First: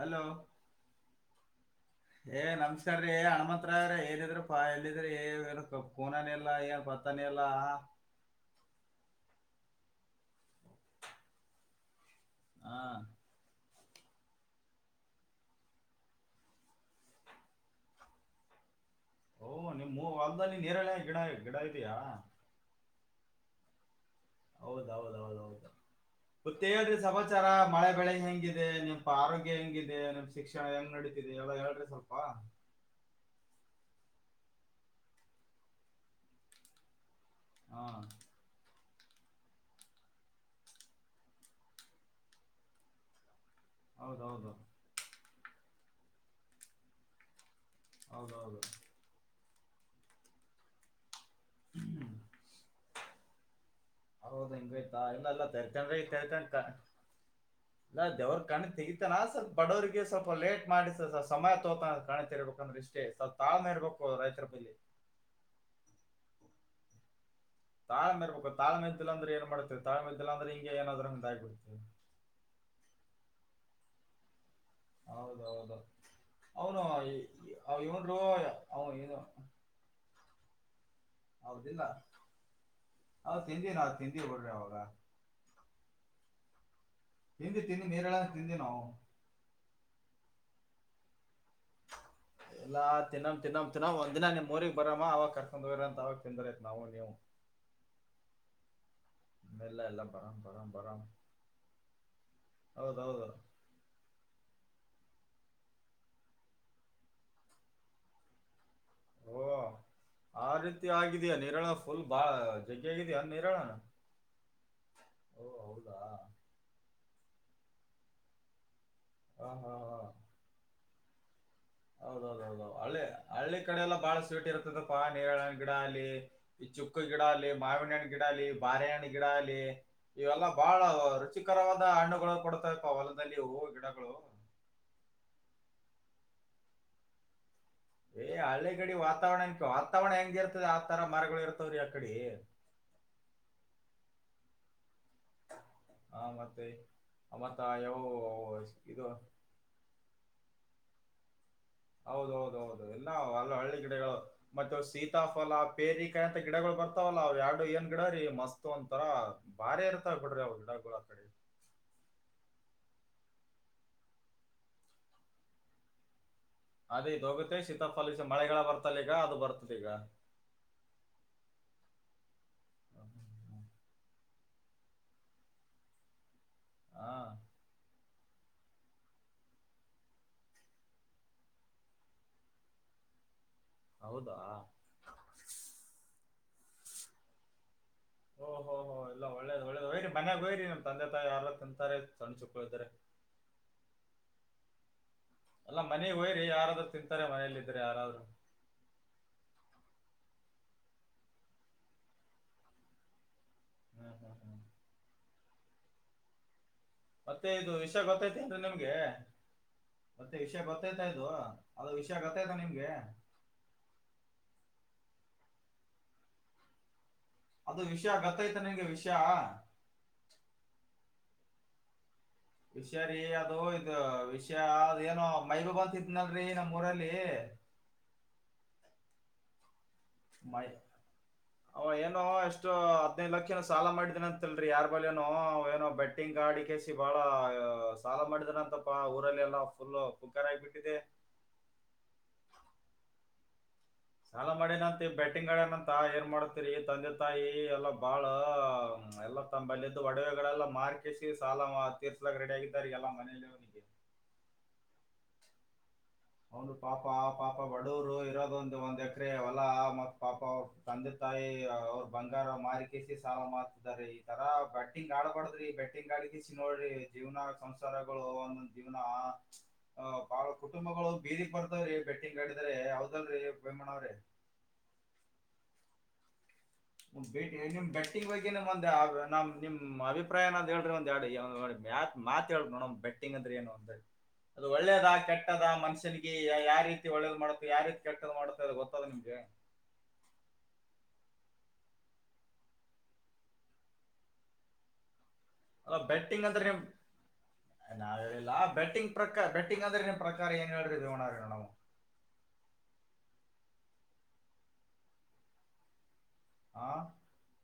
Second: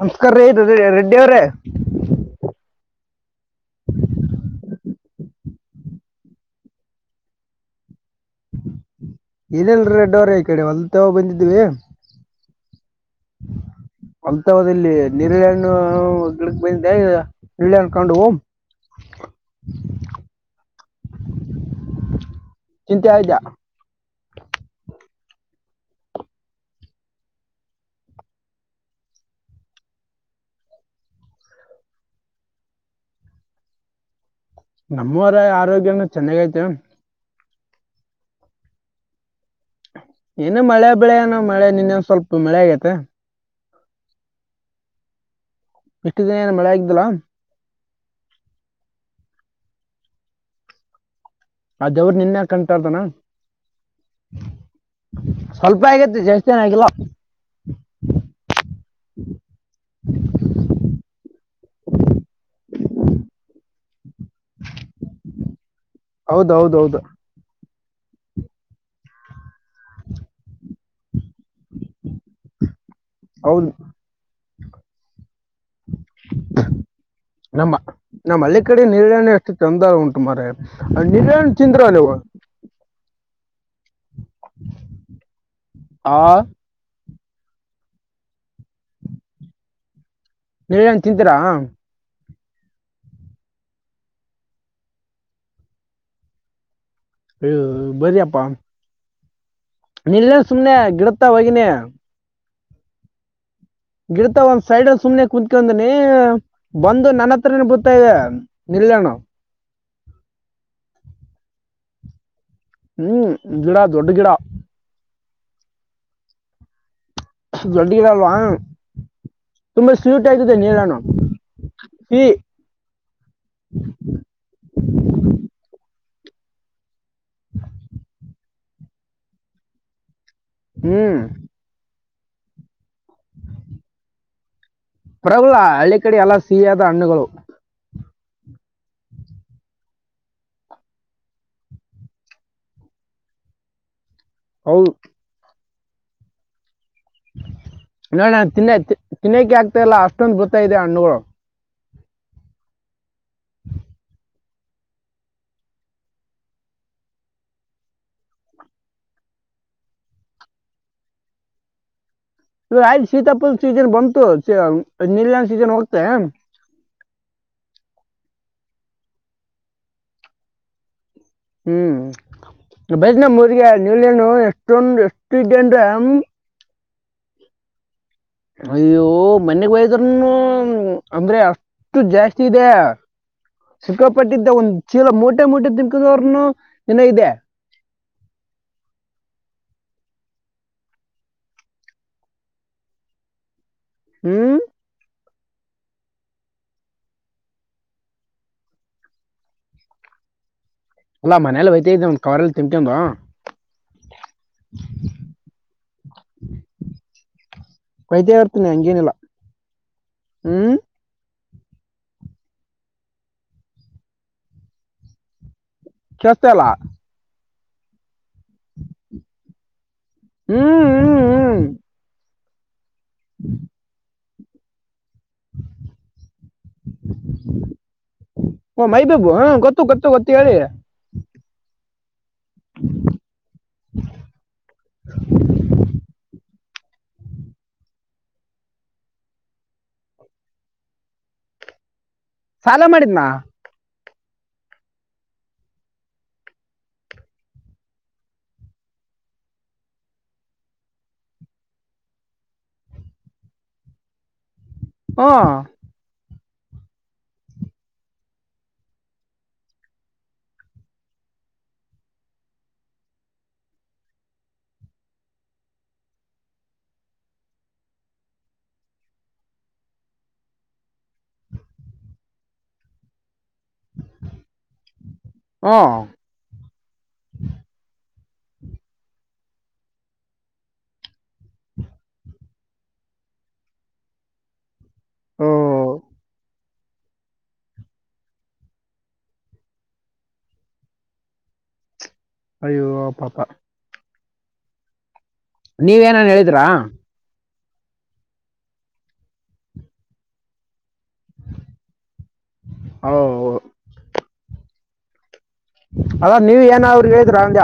Hello ರ ರೆಡ್ಡಿ ಅವ ನಿಸರ್ಗಅಯ್ಯ ಹನುಮಂತರಾಯರೇ ಎಲ್ಲಿ ಇದ್ದೀರಿ ಪಾ ಇದ್ದೀರಿ ಎದಕ್ಕ ಫೋನ ನೇ ಇಲ್ಲಾ ಏನ್ ಬರ್ತಾನೆ ಇಲ್ಲಾ? [unintelligible] ಇಲ್ಲೇ ಇವನ ರೆಡ್ಡಿ ಅವರೇ ಈ ಕಡೆ ಹೋಲ್ ತಾವ ಬಂದಿದ್ವಿ. [unintelligible] ಹಾ ಹೊಲ ತವದಲ್ಲಿ ನೇರಳೆ ಹಣ್ಣು ಗಿಡಕ್ ಬಂದಿದ್ದೆ ಈಗ ನೇರಳೆ ಹಣ್ಣು ಕಂಡುವ [unintelligible] ಓ ನಿಮ್ ಹೊಲ್ದಲ್ಲಿ ನೇರಳೆ ಗಿಡ ಗಿಡ ಇದೆಯಾ ನಿಜಾ ನಿಜಾ [unintelligible] ಹೌದ ಹೌದ ಹೌದ [unintelligible] ಮತ್ತೆ ಹೇಳ್ರಿ ಸಮಾಚಾರ ಮಳೆ ಬೆಳೆ ಹೆಂಗಿದೆ ನಿೆಪ ಆರೋಗ್ಯ ಹೆಂಗಿದೆ ನಿಮ್ಮ ಶಿಕ್ಷಣ ಹೆಂಗ್ ನಡದೆ ಎಲ್ಲ ಹೇಳ್ರಿ ಸ್ವಲ್ಪ ನಮ್ಮವರ ಆರೋಗ್ಯನ ಚೆನ್ನಾಗಐತೆ ಹಾ ಏನು ಮಳೆ ಬೆಳೆ ಏನೋ ಮಳೆ ನಿನ್ನೆ ಒಂದ ಸ್ವಲ್ಪ ಮಳೆ ಆಗೈತೆ ಹೌದೌದು ಇಷ್ಟು ದಿನ ಏನು ಮಳೆ ಆಗ್ದಲಾ ಹೌದ ಹೌದು ಅದವರು ನಿನ್ೆ ಕಂಂತಾರ್ದನ ಹೌದ ಹಿಂಗಯ್ತಾ ಇಲ್ಲಲ್ಲ ಸ್ವಲ್ಪ ತರ್ತನ್ ಆಗೈತೆ ಜಾಸ್ತಿ ತರ್ತಂತ ಏನಾಗಿಲ್ಲ ಇಲ್ಲ ದೇವ್ರರು ಕಣಿತ್ ತಗಿತಾನ ಸ್ವಲ್ಪ ಬಡವರಿಗೆ ಸ್ವಲ್ಪ ಲೇಟ್ ಮಾಡಿಸ ಸಮಯ ತೋತ ಕಣ ಇಂದ್ರ ಇಷ್ಟೇ ಸ ತಾಳ್ಮೆ ಇರ್ಬೇಕು ರೈತರ ಬಲ್ಲಿ ಹೌದೌದೌದು ತಾಳ್ಮ ಇರ್ಬೇಕ ತಾಳೆ್ದ ಅಂದ್ರೆ ಏ ಮಾಡ್ತೀ ತಾಳೆ್ದಲ ಅ್ರೆ ಹಿಂಗ ಏನ್ರಂಗ ಆ್ಬು ಹೌದು ಹೌದೌದು ಅವನು ನಮ್ಮ ಇನು ರೂ ಅವನು ಏನು ನಿವನ್ ಚಿಂದ್ರವ ಹ ತಿಿಂದಿ ನಾ ತಿಿಂದಿ ಹೊಡ್ರಿ ಅವಾಗ ಹಾ ತಿಿಂದಿ ತಿನ್ನಿ ನೀರೆ ಎಲ್ಲಾ ತಿಿಂದಿನವು ನೀವ ಏನ್ ತಿಂತೀರಾ ಎಲ್ಲಾ ತಿನ್ನ್ ತಿನ್ನಮ್ ತಿನ್ನ್ ಒಂದ ದಿನ ನಿಮ್ ಊಗ್ ಬರಮ್ಮ ಅವವಾಗ ಕರ್ಕೊಂಡ್ ಹೋಗರ ಅಂತ ಅವಾಗ ತಿಿಂದರೈತ್ ನಾವು ನೀವು್ ಹ ಬರಿಾಪ್ಪ ಎಲ್ಲ ಎಲ್ಲ ನಿಲ್ಲ ಬರಮ್ ಬರಮ್ ಸುಮ್ನೆ ಬರಮ್ ಗಿಡತ್ತಾ ಹೋಗಿನಿ ಹೌದೌದು ಗಿಡತ ಒಂದ್ ಸೈಡ್ಲ್ಲಿ ಸುಮನೆ ಕುತ್ಕೊಂಡನಿ ಬಂದು ನನ್ನ ಹತ್ರ ಬತ ಇದೆ ನಿಲ್ಲೇಣು ಓ ಆ ರೀತಿ ಆಗಿದಯ ನೀರಳ ಫುಲ್ ಬಾಳ ಹ್ಮ್ ಗಡಾ ದೊಡ್ಡ ಗಿಡ ಓ ಹೌದಾ ದೊಡ್ಡಗಿರಲ್ವಾ ಹಾ ಹಾ ತುಂಬಾ ಸ್ವೀಟ್ ಆಯ್ತದೆ ನೀರಾಣ ಹೌದೌದ ಹೌದ ಹಳ್ಳಿ ಹಳ್ಳಿ ಕಡೆ ಎಲ್ಲ ಬಾಳ ಸ್ವೀಟ್ ಇರ್ತದಪ್ಪ ನೀರ ಗಿಡ ಅಲ್ಲಿ ಈ ಚುಕ್ಕ ಗಿಡಲ್ಲ ಮಾವಿಣ ಗಿಡಾಲ ಬಾರಣ ಗಿಡಲ್ಲಿ ಇವೆಲ್ಲ ಬಾಳ ಹ್ಮ್ ರುಚಿಕರವಾದ ಹಣ್ಣುಗಳು ಕೊಡ್ತಾಪಾ ಹೊಲದಲ್ಲಿ ಹೂವು ಗಿಡಗಳು ಪ್ರಬಲ ಹಳ್ಳಿ ಕಡೆ ಎಲ್ಲಾ ಸಿಹಿಯಾದ ಹಣ್ಣುಗಳು ಹ ಹಳ್ಳಿಗಡಿ ವಾತಾವರಣ ವಾತಾವರಣ ಹೆಂಗ ಇರ್ತದೆ ಆತರ ಮರಗಳು ಇರ್ತವ್ರೀ ಆಕಡೆ [inaudible] ಹೌ ಹಾ ಮತ್ತ ಯಾವ ನೋಡ ತಿನ್ನ ಇದು ತಿನ್ನೋಕೆ ಆಗ್ತಾ ಇಲ್ಲ ಅಷ್ಟೊಂದು ಬತ ಇದೆ ಹಣ್ಣುಗಳು ಹೌದ ಹೌದ ಹೌದು ಎಲ್ಲ ಹ ಹಳ್ಳಿ ಗಿಡಗಳು ಮತ್ತೆ ಸೀತಾಫಲ ಪೇರಿಕಾಯಿ ಅಂತ ಗಿಡಗಳು ಬರ್ತಾವಲ್ಲ ಅವ್ ಎರಡು ಏನ್ ಗಿಡ್ರೀ ಮಸ್ತ್ ಅಂತರ ಬಾರಿ ಇರ್ತಾವ ಗಡ್ರಿ ಅವ ಗಿಡಗಳ ಆ ಕಡೆ [inaudible] ಇ ಆಯ್ತು ಸೀತಾಪಲ್ ಸೀಸನ್ ಬಂತು ನೀಲ್ಯನ್ ಸೀಸನ್ ಹೋಗ್ತೇ ಅದೇ ಇದ ಹೋಗುತ್ತೆ ಶೀತಾಫಲಲ್ಸ ಮಳೆಗಳ ಬರ್ತಲ್ಲ ಈಗ ಅದು ಬರ್ತದೆೀಗ ಹ್ಮ್ ಬೈತ್ ನ ಊರ್ರಿಗೆ ನೀಲನು ಎಷ್ಟೊಂದು ಎಷ್ಟು ಇದ್ದನ್ ಹಾ ಅಯ್ಯೋ ಮನೆಗ್ ಒಯದ್ರನು ಅಂದ್ರೆ ಎಷ್ಟು ಜಾಸ್ತಿ ಇದದೆೆಯ ಹೌದಾ ಸಿುಕ್ಕಪಟ್ಟಿದ್ದ ಒಂದ್ ಚೀಲ ಮೂೋಟೆ ಮೋಟೆ ತಂಕದವ್ರನು ಿನ ಇದೆ ಓ ಹೊೋ ಹೊ ಎಲ್ಲ ಒ ಒಳ್ಳೇ ಒಳ್ಳೇದು ಹಯ್ರರಿ ಮನ್ಯಾಗ ಹಯರಿ ನಮ್ ತಂದೆ ತಾಯಿ ಯಾರ ತಿಂತಾರೆ ಸಣ್ಣ ಚುಕ್ಕಳ ಇದ್ದೆ ಹ್ಮ್ ಅಲ್ಲಾ ಮನೆ ಹೋಯ್ರರಿ ಯಾರಾದ್ರರು ತಿಂತಾರೆ ಮನಲ್ಲ ಇದ್ರೆ ಯಾರಾದ್ರು ಅಲ್ಲಾ ಮನೇಲಿ ಹೊಯ್ತಾ ಇದ ಒ ಕವರೆ ಎಲ್ಲಿ ತಿಮಟಂದು ಹ್ಮ್ ಹ್ಮ್ ಹ್ಮ ಮತ್ತೆ ಇದು ವಿಷಯ ಒಯ್ತಾ ಗೊತ್ತಾಯ್ತನ್ರಿ ಇರ್ತೀನಿ ನಿಮ್ಗೆ ಹಂಗೇನಿಲ್ಲ ಮತ್ತೆ ವಿಷಯ ಹ್ಮ್ ಗೊತ್ತಾಯ್ತಾ ಇದು ಅದು ವಿಷಯ ಗತ್ತಾಯಯ್ತಾ ನಿಮ್ಗೆ ಕೆಳ್ಸ್ತ ಇಲ್ಲ ಅದು ವಿಷಯ ಗತ್ತೈತ ನಿಂಗೆ ವಿಷಯ ಹ್ಮ್ ಹ್ಮ್ ಹ್ಮ್ ಹಷಾರಿ ಅದು ಇದುಷ ಅದ ಏನೋ ಮೈಬ ಬಂತಿತ್ನಲ್ರರಿ ನಮ್ಮ್ ಊರಲ್ಲಿ ಓ ಮೈಬಾಬು ಹಾ ಗೊತ್ತು ಗೊತ್ತು ಗೊತ್ತ ಹೇಳಿ ಎಷ್ಟು ಹದ್ನೈದು ಲಕ್ಷ ಸಾಲ ಮಾಡಿದೇನ ಅಂತಲ್ರಿ ಯಾರ್ ಬಳಿನು ಏನೋ ಬೆಟ್ಟಿಂಗ್ ಆಡಿಕ ಬಹಳ ಸಾಲ ಮಾಡಿದ್ರ ಅಂತಪ್ಪಾ ಊರಲ್ಲಿ ಎಲ್ಲಾ ಫುಲ್ ಪುಕಾರಾರ ಆಗಬಿಟ್ಟಿದೆ [inaudible] ಸಾಲ ಮಾಡಿದ್ನಾ ಸಾಲ ಮಾಡಿನಂತ ಬೆಟ್ಟಿಂಗ್ ಅಡನಂತ ಏನ್ ಮಾಡತರಿ ತಂದೆ ತಾಯಿ ಎಲ್ಲ ಬಾಳ ಹ್ಮ ಎಲ್ಲಾ ತಮ್ಮಲ್ಲಿದ್ದು ಒಡವೆಗಳಲ್ಲ ಮಾರ್ಕಸಿ ಸಾಲ ತೀರ್ಸ್ಲಕ್ ರೆಡಿ ಆಗಿದಾರ ಎಲ್ಲಾ ಮನಲಿ ಅವನಿಗೆ [inaudible] ಹ ಅವಂದು ಪಾಪ ಪಾಪ ಬಡವರು ಇರೋದ ಒಂದ ಒಂದ್ ಎಕರೆ ಹೊಲ ಮತ್ ಪಾಪ ತಂದಿತ್ತ ಅವ್ರು ಬಂಗಾರ ಮಾರಿಕಸಿ ಸಾಲ ಮಾಡತಿದ್ದಾರೆ ಈ ತರ ಬಟ್ಟಿಂಗ್ ಆಡಬಾರಡ್ರಿ ಬೆಟ್ಟಿಂಗ್ ಆಡಿ ನೋಡ್ರಿ ಜೀವನ ಸಂಸಾರಗಳು ಒಂದೊಂದ ಜೀವನ ಅ ಬಹಳ ಕುಟುಂಬಗಳು ಬೀದಿಕ್ ಬರ್ದವ್ರಿ ಬೆಟ್ಟಿಂಗ್ ಆಡಿದ್ರ ಯಾವದಲ ವೇಮಾನ ಅವ್ರಿ ಹಾ ನಿಮ್ ಬೆಟ್ಟಿಂಗ್ ಬಗ್ಗೆ ಒಂದ ನ ನಿಮ್ ಅಭಿಪ್ರಾಯನ ಅ ಹೇಳ್ರಿ ಒಂದ್ ಎರಡ್ ಯತ್ ಮಾತ್ ಹೇಳ ನೋಡಮ್ ಬೆಟ್ಟಿಂಗ್ ಅಂದ್ರೆ ಏನು ಅ ಒಳ್ಳೇದ ಓ ಕೆಟ್ಟದ ಮನುಷ್ಯನಿಗೆ ಯಾಕೆ ಯಾವ ರೀತಿ ಒಳ್ಳೇದು ಮಾಡುತ್ತೆ ಯಾವ ರೀತಿ ಕೆಟ್ಟದ್ ಮಾಡುತ್ತೆ ಅದು ಗೊತ್ತದ ನಿಮ್ಗೆ ಅಯ್ಯೋ ಪಾಪಾ ನೀವೇಏನನ್ ಹೇಳಿದ್ರಾ ನಾವ ಹೇಳಿಲ್ಲಾ ಬ ಬೆಟ್ಟಿಂಗ್ ಪ್ರಕಾರ ಬೆಟ್ಟಿಂಗ್ ಅಂದ್ರೆ ನಿನ್ ಪ್ರಕಾರ ಏನ್ ಹೇಳ್ರಿ [unintelligible] ಓ ಅದ ನೀವ್ ಏನ ಆ ಅವ್ರಿಗೆ ಹೇಳಿದ್ರರು ಅಂದೆ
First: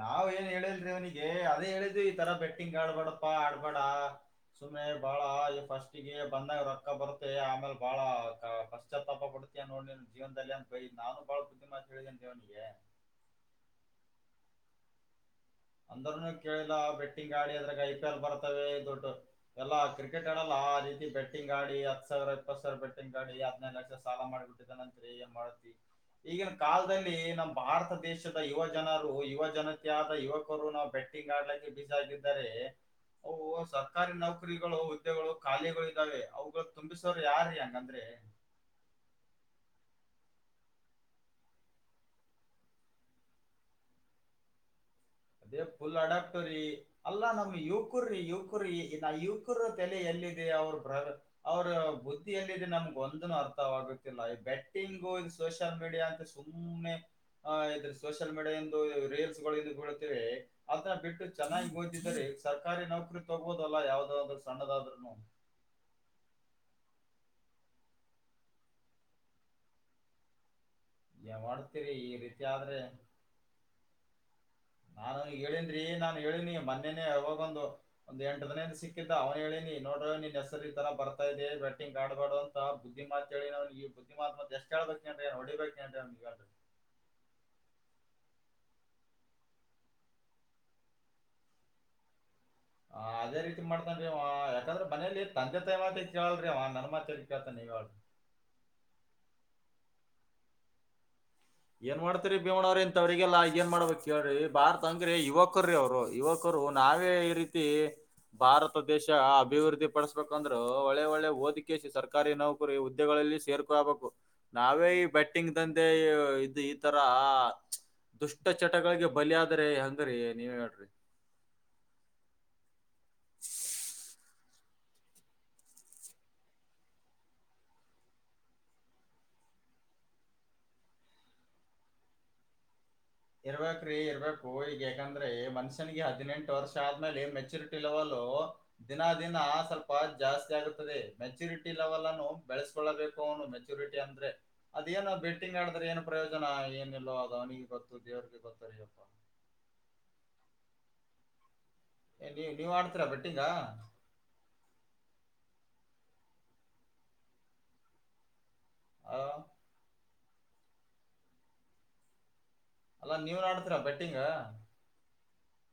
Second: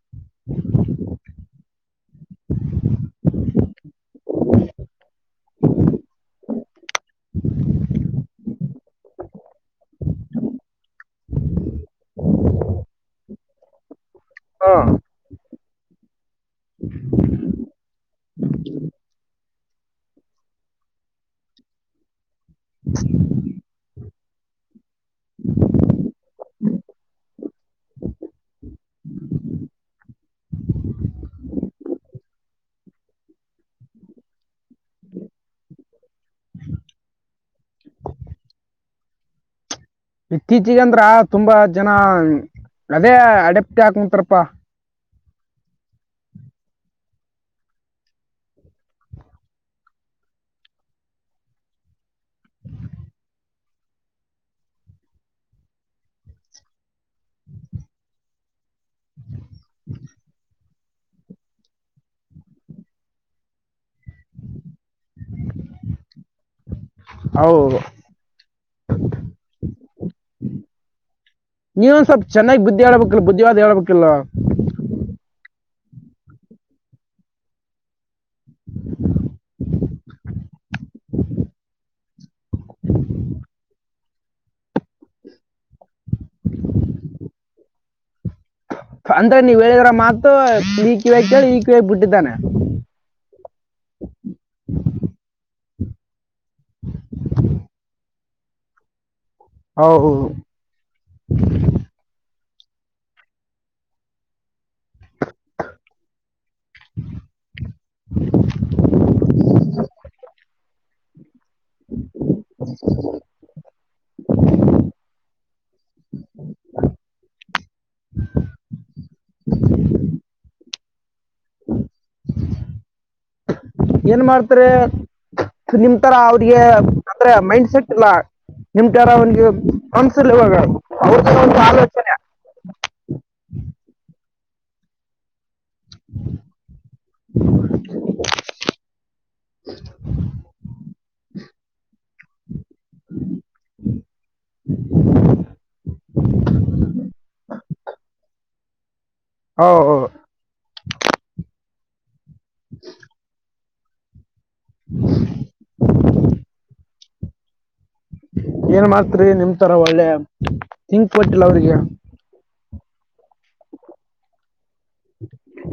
ನಾವ್ ಏನ್ ಹೇಳಿಲ್ರಿ ಅವನಿಗೆ ಅದೇ ಹೇಳಿದ್ವಿ ಈ ತರ ಬೆಟ್ಟಿಂಗ್ ಆಡ್ಬೇಡಪ್ಪಾ ಆಡ್ಬ ಬೇಡ ಸುಮ್ಮನೆ ಬಾಳ ಈ ಫಸ್ಟ್ಗೆ ಬಂದಾಗ ರೊಕ್ಕ ಬರುತ್ತೆ ಆಮೇಲೆ ಬಾಳ ಪಶ್ಚಾತ್ತಾಪ ಕೊಡ್ತಯ ನೋಡ್ ಜೀವನದಲ್ಲಿ ಅಂತ ಬಯಿ ನಾನು ಬಾಳ ಬುದ್ಧಿಮಾತ್ ಹೇಳಿದೇನ ದೇವನಿಗೆ [inaudible] ಹಾ ಅಂದ್ರನು ಕೇಳಿಲ್ಲ ಬೆಟ್ಟಿಂಗ್ ಆಡಿ ಅದ್ರೆ ಐ ಪಿ ಎಲ್ ಬರ್ತವೆ ೊಡ್ ಎಲ್ಲಾ ಕ್ರಿಕೆಟ್ ಆಡಲ್ಲ ಆ ರೀತಿ ಬೆಟ್ಟಿಂಗ್ ಆಡಿ ಹತ್ ಸಾವಿರ ಇಪ್ಪತ್ ಸಾವಿರ ಬೆಟ್ಟಿಂಗ್ ಆಡಿ ಹದ್ೈದು ಲಕ್ಷ ಸಾಲ ಮಾಡಿಬಿಟ್ಟಿದ್ದ ನಂರಿ ಮಾಡತಿ ಈಗಿನ ಕಾಲದಲ್ಲಿ ನಮ್ಮ ಭಾರತ ದೇಶದ ಯುವ ಜನರು ಯುವ ಜನತ ಆದ ಯುವ ರು ನಾವು ಬೆಟ್ಟಿಂಗ್ ಆಡ್ಲಕ್ಕೆ ಬೀಜ ಆಗಿದ್ದಾರೆ ಅವು ಸರ್ಕಾರಿ ನೌಕರಿಗಳು ಹುದ್ದೆಗಳು ಖಾಲಿಗಳು ಇದಾವೆ ಅವುಗಳು ತುಂಬಿಸೋರ ಯಾರೀ ಹಂಗಂದ್ರೆ [inaudible] ಇತ್ತೀಚಗ ಅಂದ್ರ ತುಂಬಾ ಜನ ಅದೇ ಅಡಪ್ಟ ಹಾಕ್ ಮುಂತಾರಪ್ಪಾ ಅದೇ ಫುಲ್ ಅಡಾಕ್ಟ್ರಿ ಅಲ್ಲಾ ನಮ್ ಯುವಕರ್ರಿ ಯುವಕರಿ ಯುವಕರ ತಲೆ ಎಲ್ಲಿ ಅವ ಅವ್ರ ಬುದ್ಧಿಯಲ್ಲಿದೆ ನಮ್ಗೆ ಒಂದನು ಅರ್ಥವಾಗುತ್ತಿಲ್ಲ ಬೆಟ್ಟಿಂಗ ಸೋಷಿಯಲ್ ಮೀಡಿಯಾ ಅಂತ ಸುಮ್ಮ್ನೆ ಸೋಷಿಯಲ್ ಮೀಡಿಯಾಂದು ರೀಲ್ಸ್ಗಳು ಅದನ್ನ ಬಿಟ್ಟು ಚೆನ್ನಾಗಿ ಓದಿದ್ದರೆ ಸರ್ಕಾರಿ ನೌಕರಿ ತಗಬೋದಲ್ಲ ಯಾವ್ದಾದ್ರು ಸಣ್ಣದಾದ್ರುನು ಆ ಹೌ ಮಾಡ್ತೀರಿ ನೀವನ್ ಈ ಸ್ವಲ್ಪ ರೀತಿ ಚೆನ್ನಾಗಿ ಆದ್ರ ಬುದ್ಧಿ ಹೇಳ್ಬೇಕಲ್ ಬುದ್ಧಿವಾದ ಹೇಳ್ಬೇಕಿಲ್ವಾ ಹಾ ಹೇಳನ್್ರಿ ನಾನನ್ ಹೇಳಿನಿ ಮೊೇನೆೇ ಹೋಗೊಂದು ಒಂದ ಎಂಟ ದನೇದ ಸಿಕ್ಕಿದ್ದ ಅವ್ನು ಹೇಳಿನಿ ನೋಡ ಹೆಸಲ್ಲಿ ತರ ಬರ್ತಾ ಇದೆ ಬೆಟ್ಟಿಂಗ ಆಡ್ಬಾಡ ಅಂತ ಬುದ್ಧಿ ಮಾಾ ಹೇಳಿ ನ್ ಈ ಬುದ್ಧಿ ಮಾಾತ್ ಎಷ್ಟುೇಳ್ಬೇಕ ಎ ಬ ಅಂದ್ರೆ ನೀವ್ ಹೇಳಿದ್ರ ಮಾತ ಈ ಕಿವ ಕೇಳಿ ಈ ಕಿವ ಬಿಟ್ಟಿದ್ದಾನೆ ಹ ಅದೇ ರೀತಿ ಮಾಡ್ತನ್ಿ ಯಾಕಂದ್ರೆ ಮನೇಲಿ ತಂದೆ ಳ್್ರ ನನ್ನ ಮಾ ತೊರಿಕಂತ ನೀಳ್ ಹೌ ಹೌ ಏನ್ ಮಾಡ್ತರಿ ಭೀಮಣ ಅವ್ರ ಇಂತವ್ರರಿಗೆಲ್ಲ ಏನ್ ಮಾಡ್ಬೇಕಕ್ ಕೇಳ್ರಿ ಭಾರ್ತ್ ಅಂಗ ಅಂದ್ರೆ ಯುವಕ ರೀ ಅವರು ಯುವಕರು ನಾವೇ ಈ ರೀತಿ ಭಾರತ ದೇಶ ಅಭಿವೃದ್ಧಿ ಪಡಿಸಬೇಕಂದ್ರು ಒಳ್ಳೆ ಒಳ್ಳೆ ಓದಿಕಿಸಿ ಸರ್ಕಾರಿ ನೌಕರಿ ಉದ್ಯೋಗ ಸೇರ್ಕೋಬೇಕು ನಾವೇ ಈ ಬಟ್ಟಿಂಗ್ ದಂದೆ ಇದು ಈ ತರ ಆ ದುಷ್ಟ ಚಟಗಳಿಗೆ ಬಲಿಯಾದ್ರೆ ಹಂಗ್ರರಿ ನೀವ್ ಹೇಳ್ರಿ ಹ ಇವುಗಳಲ್ಲಿ ಸೇರಿಕೊಬೇಕು ನಾವೇ ಈ ಬೆಟ್ಟಿಂಗ್ ದಂದೇಲೀ ಏನ್ ಮಾಡ್ತಾರೆ ನಿಮ್ ತರ ಅವ್ರಿಗೆ ಅಂದ್ರೆ ಮೈಂಡ್ ಸೆಟ್ ಇಲ್ಲ ನಿಮಟ ಯಾರ ಅವನ್ಿಗೆ ಅನ್ಸಲ್ ಇವಾಗ ಅವ್ರ ಒಂದು ಆಲೋಚನೆ ಇರ್ಬೇಕ್ರಿ ಇರ್ಬೇಕು ಈಗ ಯಾಕಂದ್ರೆ ಮನ್ಸ ಹದಿನೆಂಟು ವರ್ಷ ಆದ್ಮೇಲೆ ಮೆಚ್ಯೂರಿಟಿ ಲೆವೆಲ್ ದಿನ ದಿನ ಸ್ವಲ್ಪ ಜಾಸ್ತಿ ಆಗುತ್ತೆ ಮೆಚುರಿಟಿ ಲೆವೆಲ್ ಅನ್ನು ಬೆಳೆಸ್ಕೊಳ್ಳಬೇಕು ಅವನು ಮೆಚುರಿಟಿ ಅಂದ್ರೆ ಅದೇನ ಬೆಟ್ಟಿಂಗ್ ಆಡಿದ್ರೆ ಏನ್ ಪ್ರಯೋಜನ ಏನಲ್ಲೋ ಅದ ಅವನಿಿಗೆ ಗೊತ್ತು ದೇವ್ರಿಗೆ ಗೊತ್ತಾರ ಅಪ್ಪ ಹೌ ಹ ಏ ನೀವು ನೀವು್ ಆಡ್ತೀರಾ ಬೆಟ್ಟಿಂಗ ಹಳ ಏನ್ ಮಾಡ್ತ್ರಿ ನಿಮತರ ಒಳ್ಳೆ ಥಂಕ್ ಕೊಟ್ಟಿಲ್ಲ ಅವ್ರಿಗೆ ಅಲ್ಲಾ ನೀವ್ ನಾಡತರ ಬೆಟ್ಟಿಂಗ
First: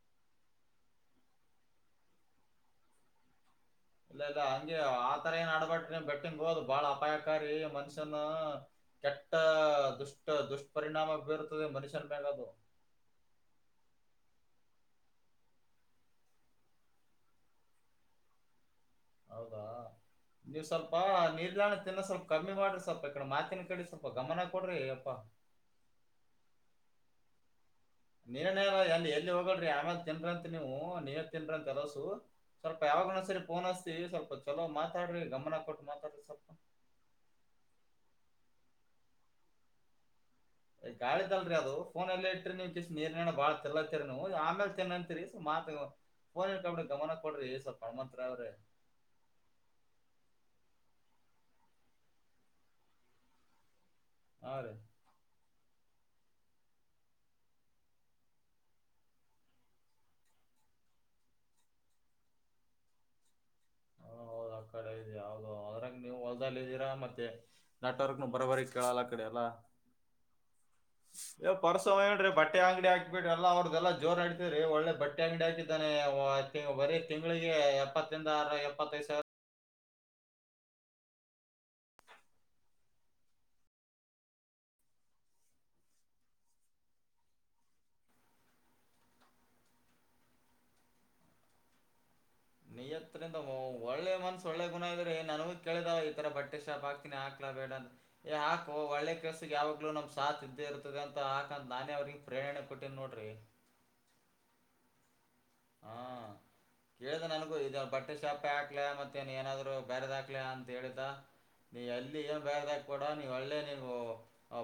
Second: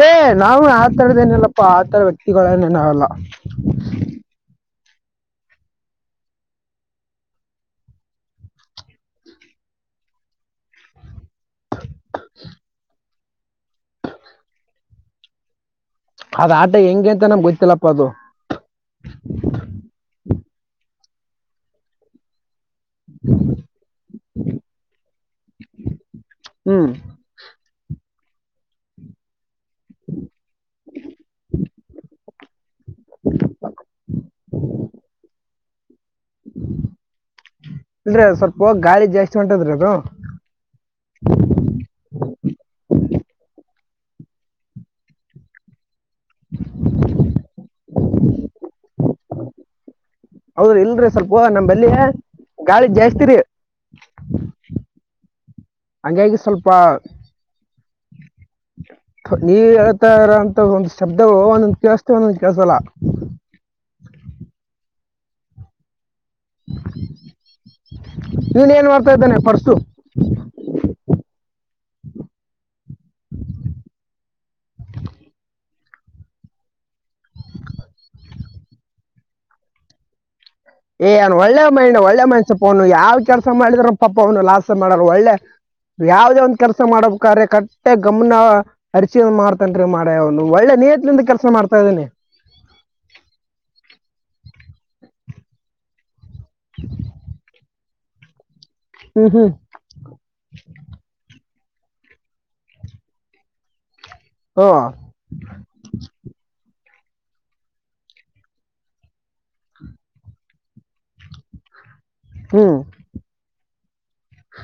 ಏ ನಾವವು ಆತರದ ಏನಲ್ಲಪ್ಪ ಆತರ ವ್ಯಕ್ತಿಗಳಏನ ಏನಾಗಲ್ಲ ಇಲ್ಲ ಇಲ್ಲ ಹಂಗಗೆ ಆತರ ಏನ್ ಆಡ್ಬಟ್ರಿ ಬೆಟ್ಟನ್ ಹೋದು್ ಬಾಳ ಅಪಾಯಕಾರಿ ಮನುಷ್ಯನ ಕೆಟ್ಟ ದುಷ್ಟ ದುಷ್ಪರಿಣಾಮ ಬೀರುತದೆ ಮನುಷ್ಯನ್ ಮ್ಯಾಗ ಅದು ಹ್ಮ್ ಅದ ಆಟ ಹೆಂಗೆ ಅಂತ ನಮ್ಗೆ ಗೊ್ತ್ತಿಲ್ಲಪ್ಪ ಅದು ಹೌದಾ ನೀವು್ ಸ್ವಲ್ಪ ನಿಲ್ದಾಣ ತಿಿಂದ ಸ್ವಲ್ಪ ಕಮ್ಮಿ ಮಾಡ ಸ್ವಲ್ಪ ಈಡೆ ಮಾತಿನ ಕಡೆ ಸ್ವಲ್ಪ ಗಮನ ಕೊಡ್ರಿ ಅಪ್ಪಾ ಹ್ಮ್ ನೀರನ ಎಲ್ಲಿ ಎಲ್ಲಿ ಹೋಗಡ್ರಿ ಆಮೇಲ್ ತಿನ್್ರಂತ ನೀವು ನೀರ್ ತಿನ್್ರ ಅಂತ ಅರಸು ಸ್ವಲ್ಪ ಯಾವಾಗ ಒಂದ್ ಸರಿ ಫೋನ್ ಹಸ್ತಿವಿ ಸ್ವಲ್ಪ ಚಲೋ ಮಾತಾಡ್ರಿ ಗಮನ ಕೊಟ್ಟ ಮಾ ಅಂದ್ರೆ ಸ್ವಲ್ಪ ಹ ಗಾಳಿಗೆ ಜಾಸ್ತಿ ಹೊಂಟದ್ರ ಅದು. ಕಾಳಿ ಅಲ್ರಿ ಅದು ಫೋನ್ ಎಲ್ಲ ಇ್ರಿ ನಿಮ್ ಕ ನೀರ್ನ ಬಾಳ ತಿರ್ಲ ಆಮೇಲೆ ತಿನ್ನಂತೀರಿ ಸ ಮಾತ ೋನ್ ಇ ಕಡೆ ಗಮನ ಕೊಡ್ರಿ ಸ ಹಣವಂತರಾವ್ರೆ ಹೌದ್ರಿ ಇಲ್ರರಿ ಸ್ವಲ್ಪ ನಮಲ್ಲಿ ಗಾಳಿ ಜಾಸ್ತಿರಿ ಹಾ ರೀ ಹಂಗಾಗಿ ಸ್ವಲ್ಪ ನೀವ ಹೇಳ್ತರ ಅಂತ ಒಂದಂದು ಶಬ್ದವು ಒಂದೊಂದ ಕೆೇಸತ ಒಂದೊಂದ ಕೆಲ್ಸಲ್ಲ ಹೌ ಯಾವುದು ಅದ ನೀವು ಹೊಲ್ದಲ್ ಇದ್ದೀರಾ ಮತ್ತೆ ನೆಟ್ವರ್ಕ್ನು ಬರಬರಿ ಕೇಳಲ್ಲ ಆ ಕಡೆ ಎಲ್ಲ. ಹ್ಮ್. ವ್ ಪರಸವ ಹೇಲ್ರಿ ಬಟ್ಟೆ ಅಂಗಡಿ ಹಾಕ್ಬಿಡ್ರಿ ಎಲ್ಲ ಅವ್ರ್ದದೆಲ್ಲ ಜೋರ ಆಡತೇರೀ ಒಳ್ಳೆ ಬಟ್ಟೆ ಅಂಗಡಿ ಹಾಕಿದ. ಇದ ಬರೀ ತಿಂಗಳಿಗೆ ಎಪ್ಪತ್ತರಿಂದ ಆರು ಎಪ್ಪತ್ತೈದು ಸಾವಿರ. ಏ ಅವನ್ ಒಳ್ಳೆ ಮೈಂಡ್ ಒಳ್ಳೆ ಮನಸಪ್ಪನು ಯಾವ್ ಕೆಲಸ ಮಾಡಿದ್ರ ಪಾಪ ಅವನು ಲಾಸ ಮಾಡರು ಒಳ್ಳೆ. ಯಾವದೇ ಒಂದ್ ಕೆಲಸ ಮಾಡಬೇಕಾದ್ರೆ ಕಟ್ಟೆ ಗಮನ ಅರಿಚಿ ಮಾಡ್ತನ್ ಮಾಡತಾನ ಅವನು ಒಳ್ಳೆ. ನೀಯತರಿಂದ ಕೆಲಸ ಮಾಡ್ತಾ ಇದ್ದೇನೆ. ನಿಯತ್ತಿರಿಂದ ಒಳ್ಳೆ ಮನ್ಸ ಒಳ್ಳೆ ಗುಣ ಇದ್ರ ನನಗೂ ಕೇಳಿದ. ರ ಬಟ್ಟೆ ಶಾಪ್ ಹಾಕ್ತೀನಿ ಹಾಕ್ಲಾ ಬೇಡಾ. ಒಳ್ಳೆ ಹ್ಮ್ ಹ್ಮ್ ಕೆಲ್ಸಕ್ಕೆ ಯಾವಾಗ್ಲೂ ನಮ್ ಸಾತ ಇದ್ದೇ ಇರುತ್ತದೆ ಅಂತ. ಯಂದ ನಾನೇ ಅವ್ರಗ್ ಪ್ರೇರಣೆ ಕೊಟ್ಟೇನ ನೋಡ್ರಿ. ಹ್ಮ. ಕೇಳ್ದ ನನಗೂ ಇದ ಬಟ್ಟೆ ಶಾಪೆ ಹಾಕ್ಲ ಮತ್ತೆನ್ ಏನಾದ್ರು ಬ್ಯಾರದ್ ಹಾಕ್ಲ ಅಂತ ಹೇಳಿದ. ನೀ ಯಲ್ಲಿ ಇಲ್ಲಿ ಏನ್ ಹ್ಮ್ ಹ್ಮ್ ಬೇಗಬಡ ನೀವು ಒಳ್ಳೇ ನೀವು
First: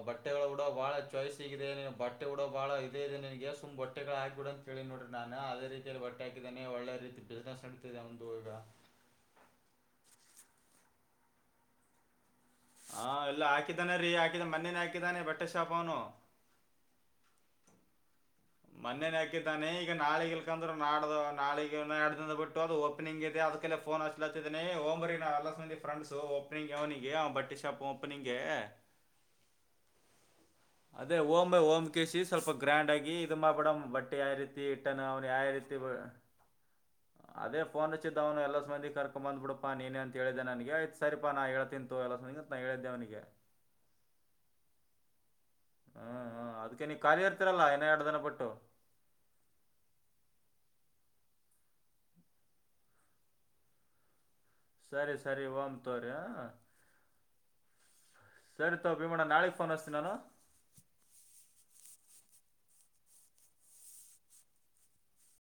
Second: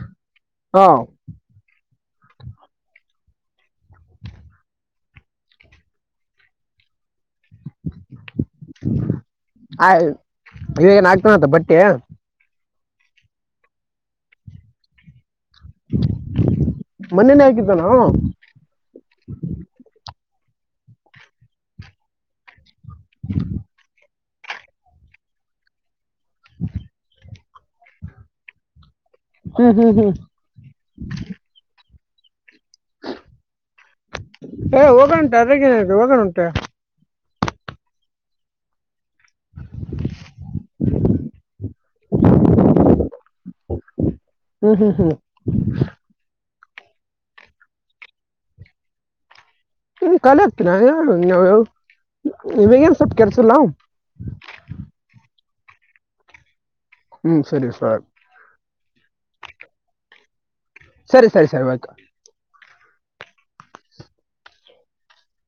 ಬಟ್ಟೆಗಳು ಕೂಡ ಬಹಳ ಹ್ಮ್ ಚಾಯ್ಸ್ ಸಿಗಿದೆ ಬಟ್ಟೆ. ಬಟ್ಟೆ ಕೊಡೋ ಬಹಳ ಇದೆ ಇದೆ ನನ್ಗೆ ಸುಮ್ ಬಟ್ಟೆಗಳು ಹಾಕಿಡಂತೇಳಿ ನೋಡ್ರ ನಾನ್ ಅದ ರೀತಿ ಬಟ್ಟೆ ಹಾಕಿದ್ದಾನನೆ ಒಳ್ಳೆ ರೀತಿ ಬಿಸ್ನೆಸ್ ನಡತಿದೆ ಒಂದು ಈಗ. ಇದ ಏನ್ ಆಗ್ತಾನತ್ತ ಬಟ್ಟೆ. ಹಾ ಇಲ್ಲ ಹಾಕಿದಾನ ರಿ ಹಾಕಿದನ ಹಾಕಿದಾನೆ ರೀ ಹಾಕಿದ ಮನೇನ ಹಾಕಿದಾನೆ ಬಟ್ಟೆ ಶಾಪನು. ಾನ [inaudible] ಮೊನ್ನೆನೆ ಹಾಕಿದ್ದಾನೆ ಈಗ ನಾಳಿ ಇಲ್ಕಂದ್ರ ನಾಡ್ದ ನಾಳ ನಾಡಿಂದ ಬಿಟ್ಟು ಅದು ಓಪನಿಂಗ್ ಇದೇ. ಅದಕ್ಕೆಲ್ಲ ಫೋನ್ ಹಚ್ಲಾತಿದ್ದನ ಓಂಬರಿ ನಾವೆಲ್ಲ ಸೇರಿ ಫ್ರೆಂಡ್ಸ್. ೊ ಓಪನಿಂಗ್ ಅವನಿಗೆ ಬಟ್ಟೆ ಶಾಪ್ ಓಪನಿಂಗೆ ಹ್ಮ್ ಹ್ಮ್ ಹ್ಮ್. ಅದೇ ಓಮ್ ಓಮ್ ಕೇಸಿ ಸ್ವಲ್ಪ ಗ್ರ್ಯಾಂಡ್ ಆಗಿ ಇದ ಮಾಡ ಬಿಡ್ ಬಟ್ಟೆ ಯಾವ ರೀತಿ ಏ ಇಟ್ಟನು ಅವನ ಹೋಗೋಣಂತೆ ಯಾವ ಅದ್ರಾಗೇನ್ ರೀತಿ. ಐತೆ ಹೋಗೋಣಂತೆ ಅದೇಫೋನ್ ಹಚ್ಚಿದ ಅವನು ಎಲ್ಲ ಸಂದಿ ಕರೆಕ್. ಬಂದ್ಬಿಡಾ ನೀನೇ ಅಂತ ಹೇಳಿದ್ದೆ ನನಗೆ ಆಯ್ತ ಸರಿಪಾ ಹೇಳ್ತಿನ ತೊಗೊ ಎಲ್ಲ ನಾ ಹೇಳಿದ್ದೆ ಅವನಿಗೆ. ಹ್ಮ್ ಹ್ಮ್ ಹ್ಮ್. ಹಾ ಅದಕ್ಕೆ ನೀ ಖಾಲಿ ಇರ್ತೀರಲ್ಲಾ ಏನ ಎರಡು ದಿನ ಬಿಟ್ಟು. ಇನ್ ಖಾಲಿ ಆಗ್ತನಾ ನವು ನಿವಗ ಏನ್ ಸ್ವಲ್ಪ ಕೇಳ್ಸಿಲ್ಲ ಸರಿ ಸರಿ ಒಮ್ ತೋರಿ ಹ. ಹ್ಮ್ ಸರಿ ಸಾರ್. ಸರಿ ತವ ಭೀಮಣ ನಾಳೆಗೆ ಫೋನ್ ಹಸ್ತನಿ ನಾನು. ಸರಿ ಸರಿ ಸರಿ ಬಯತು.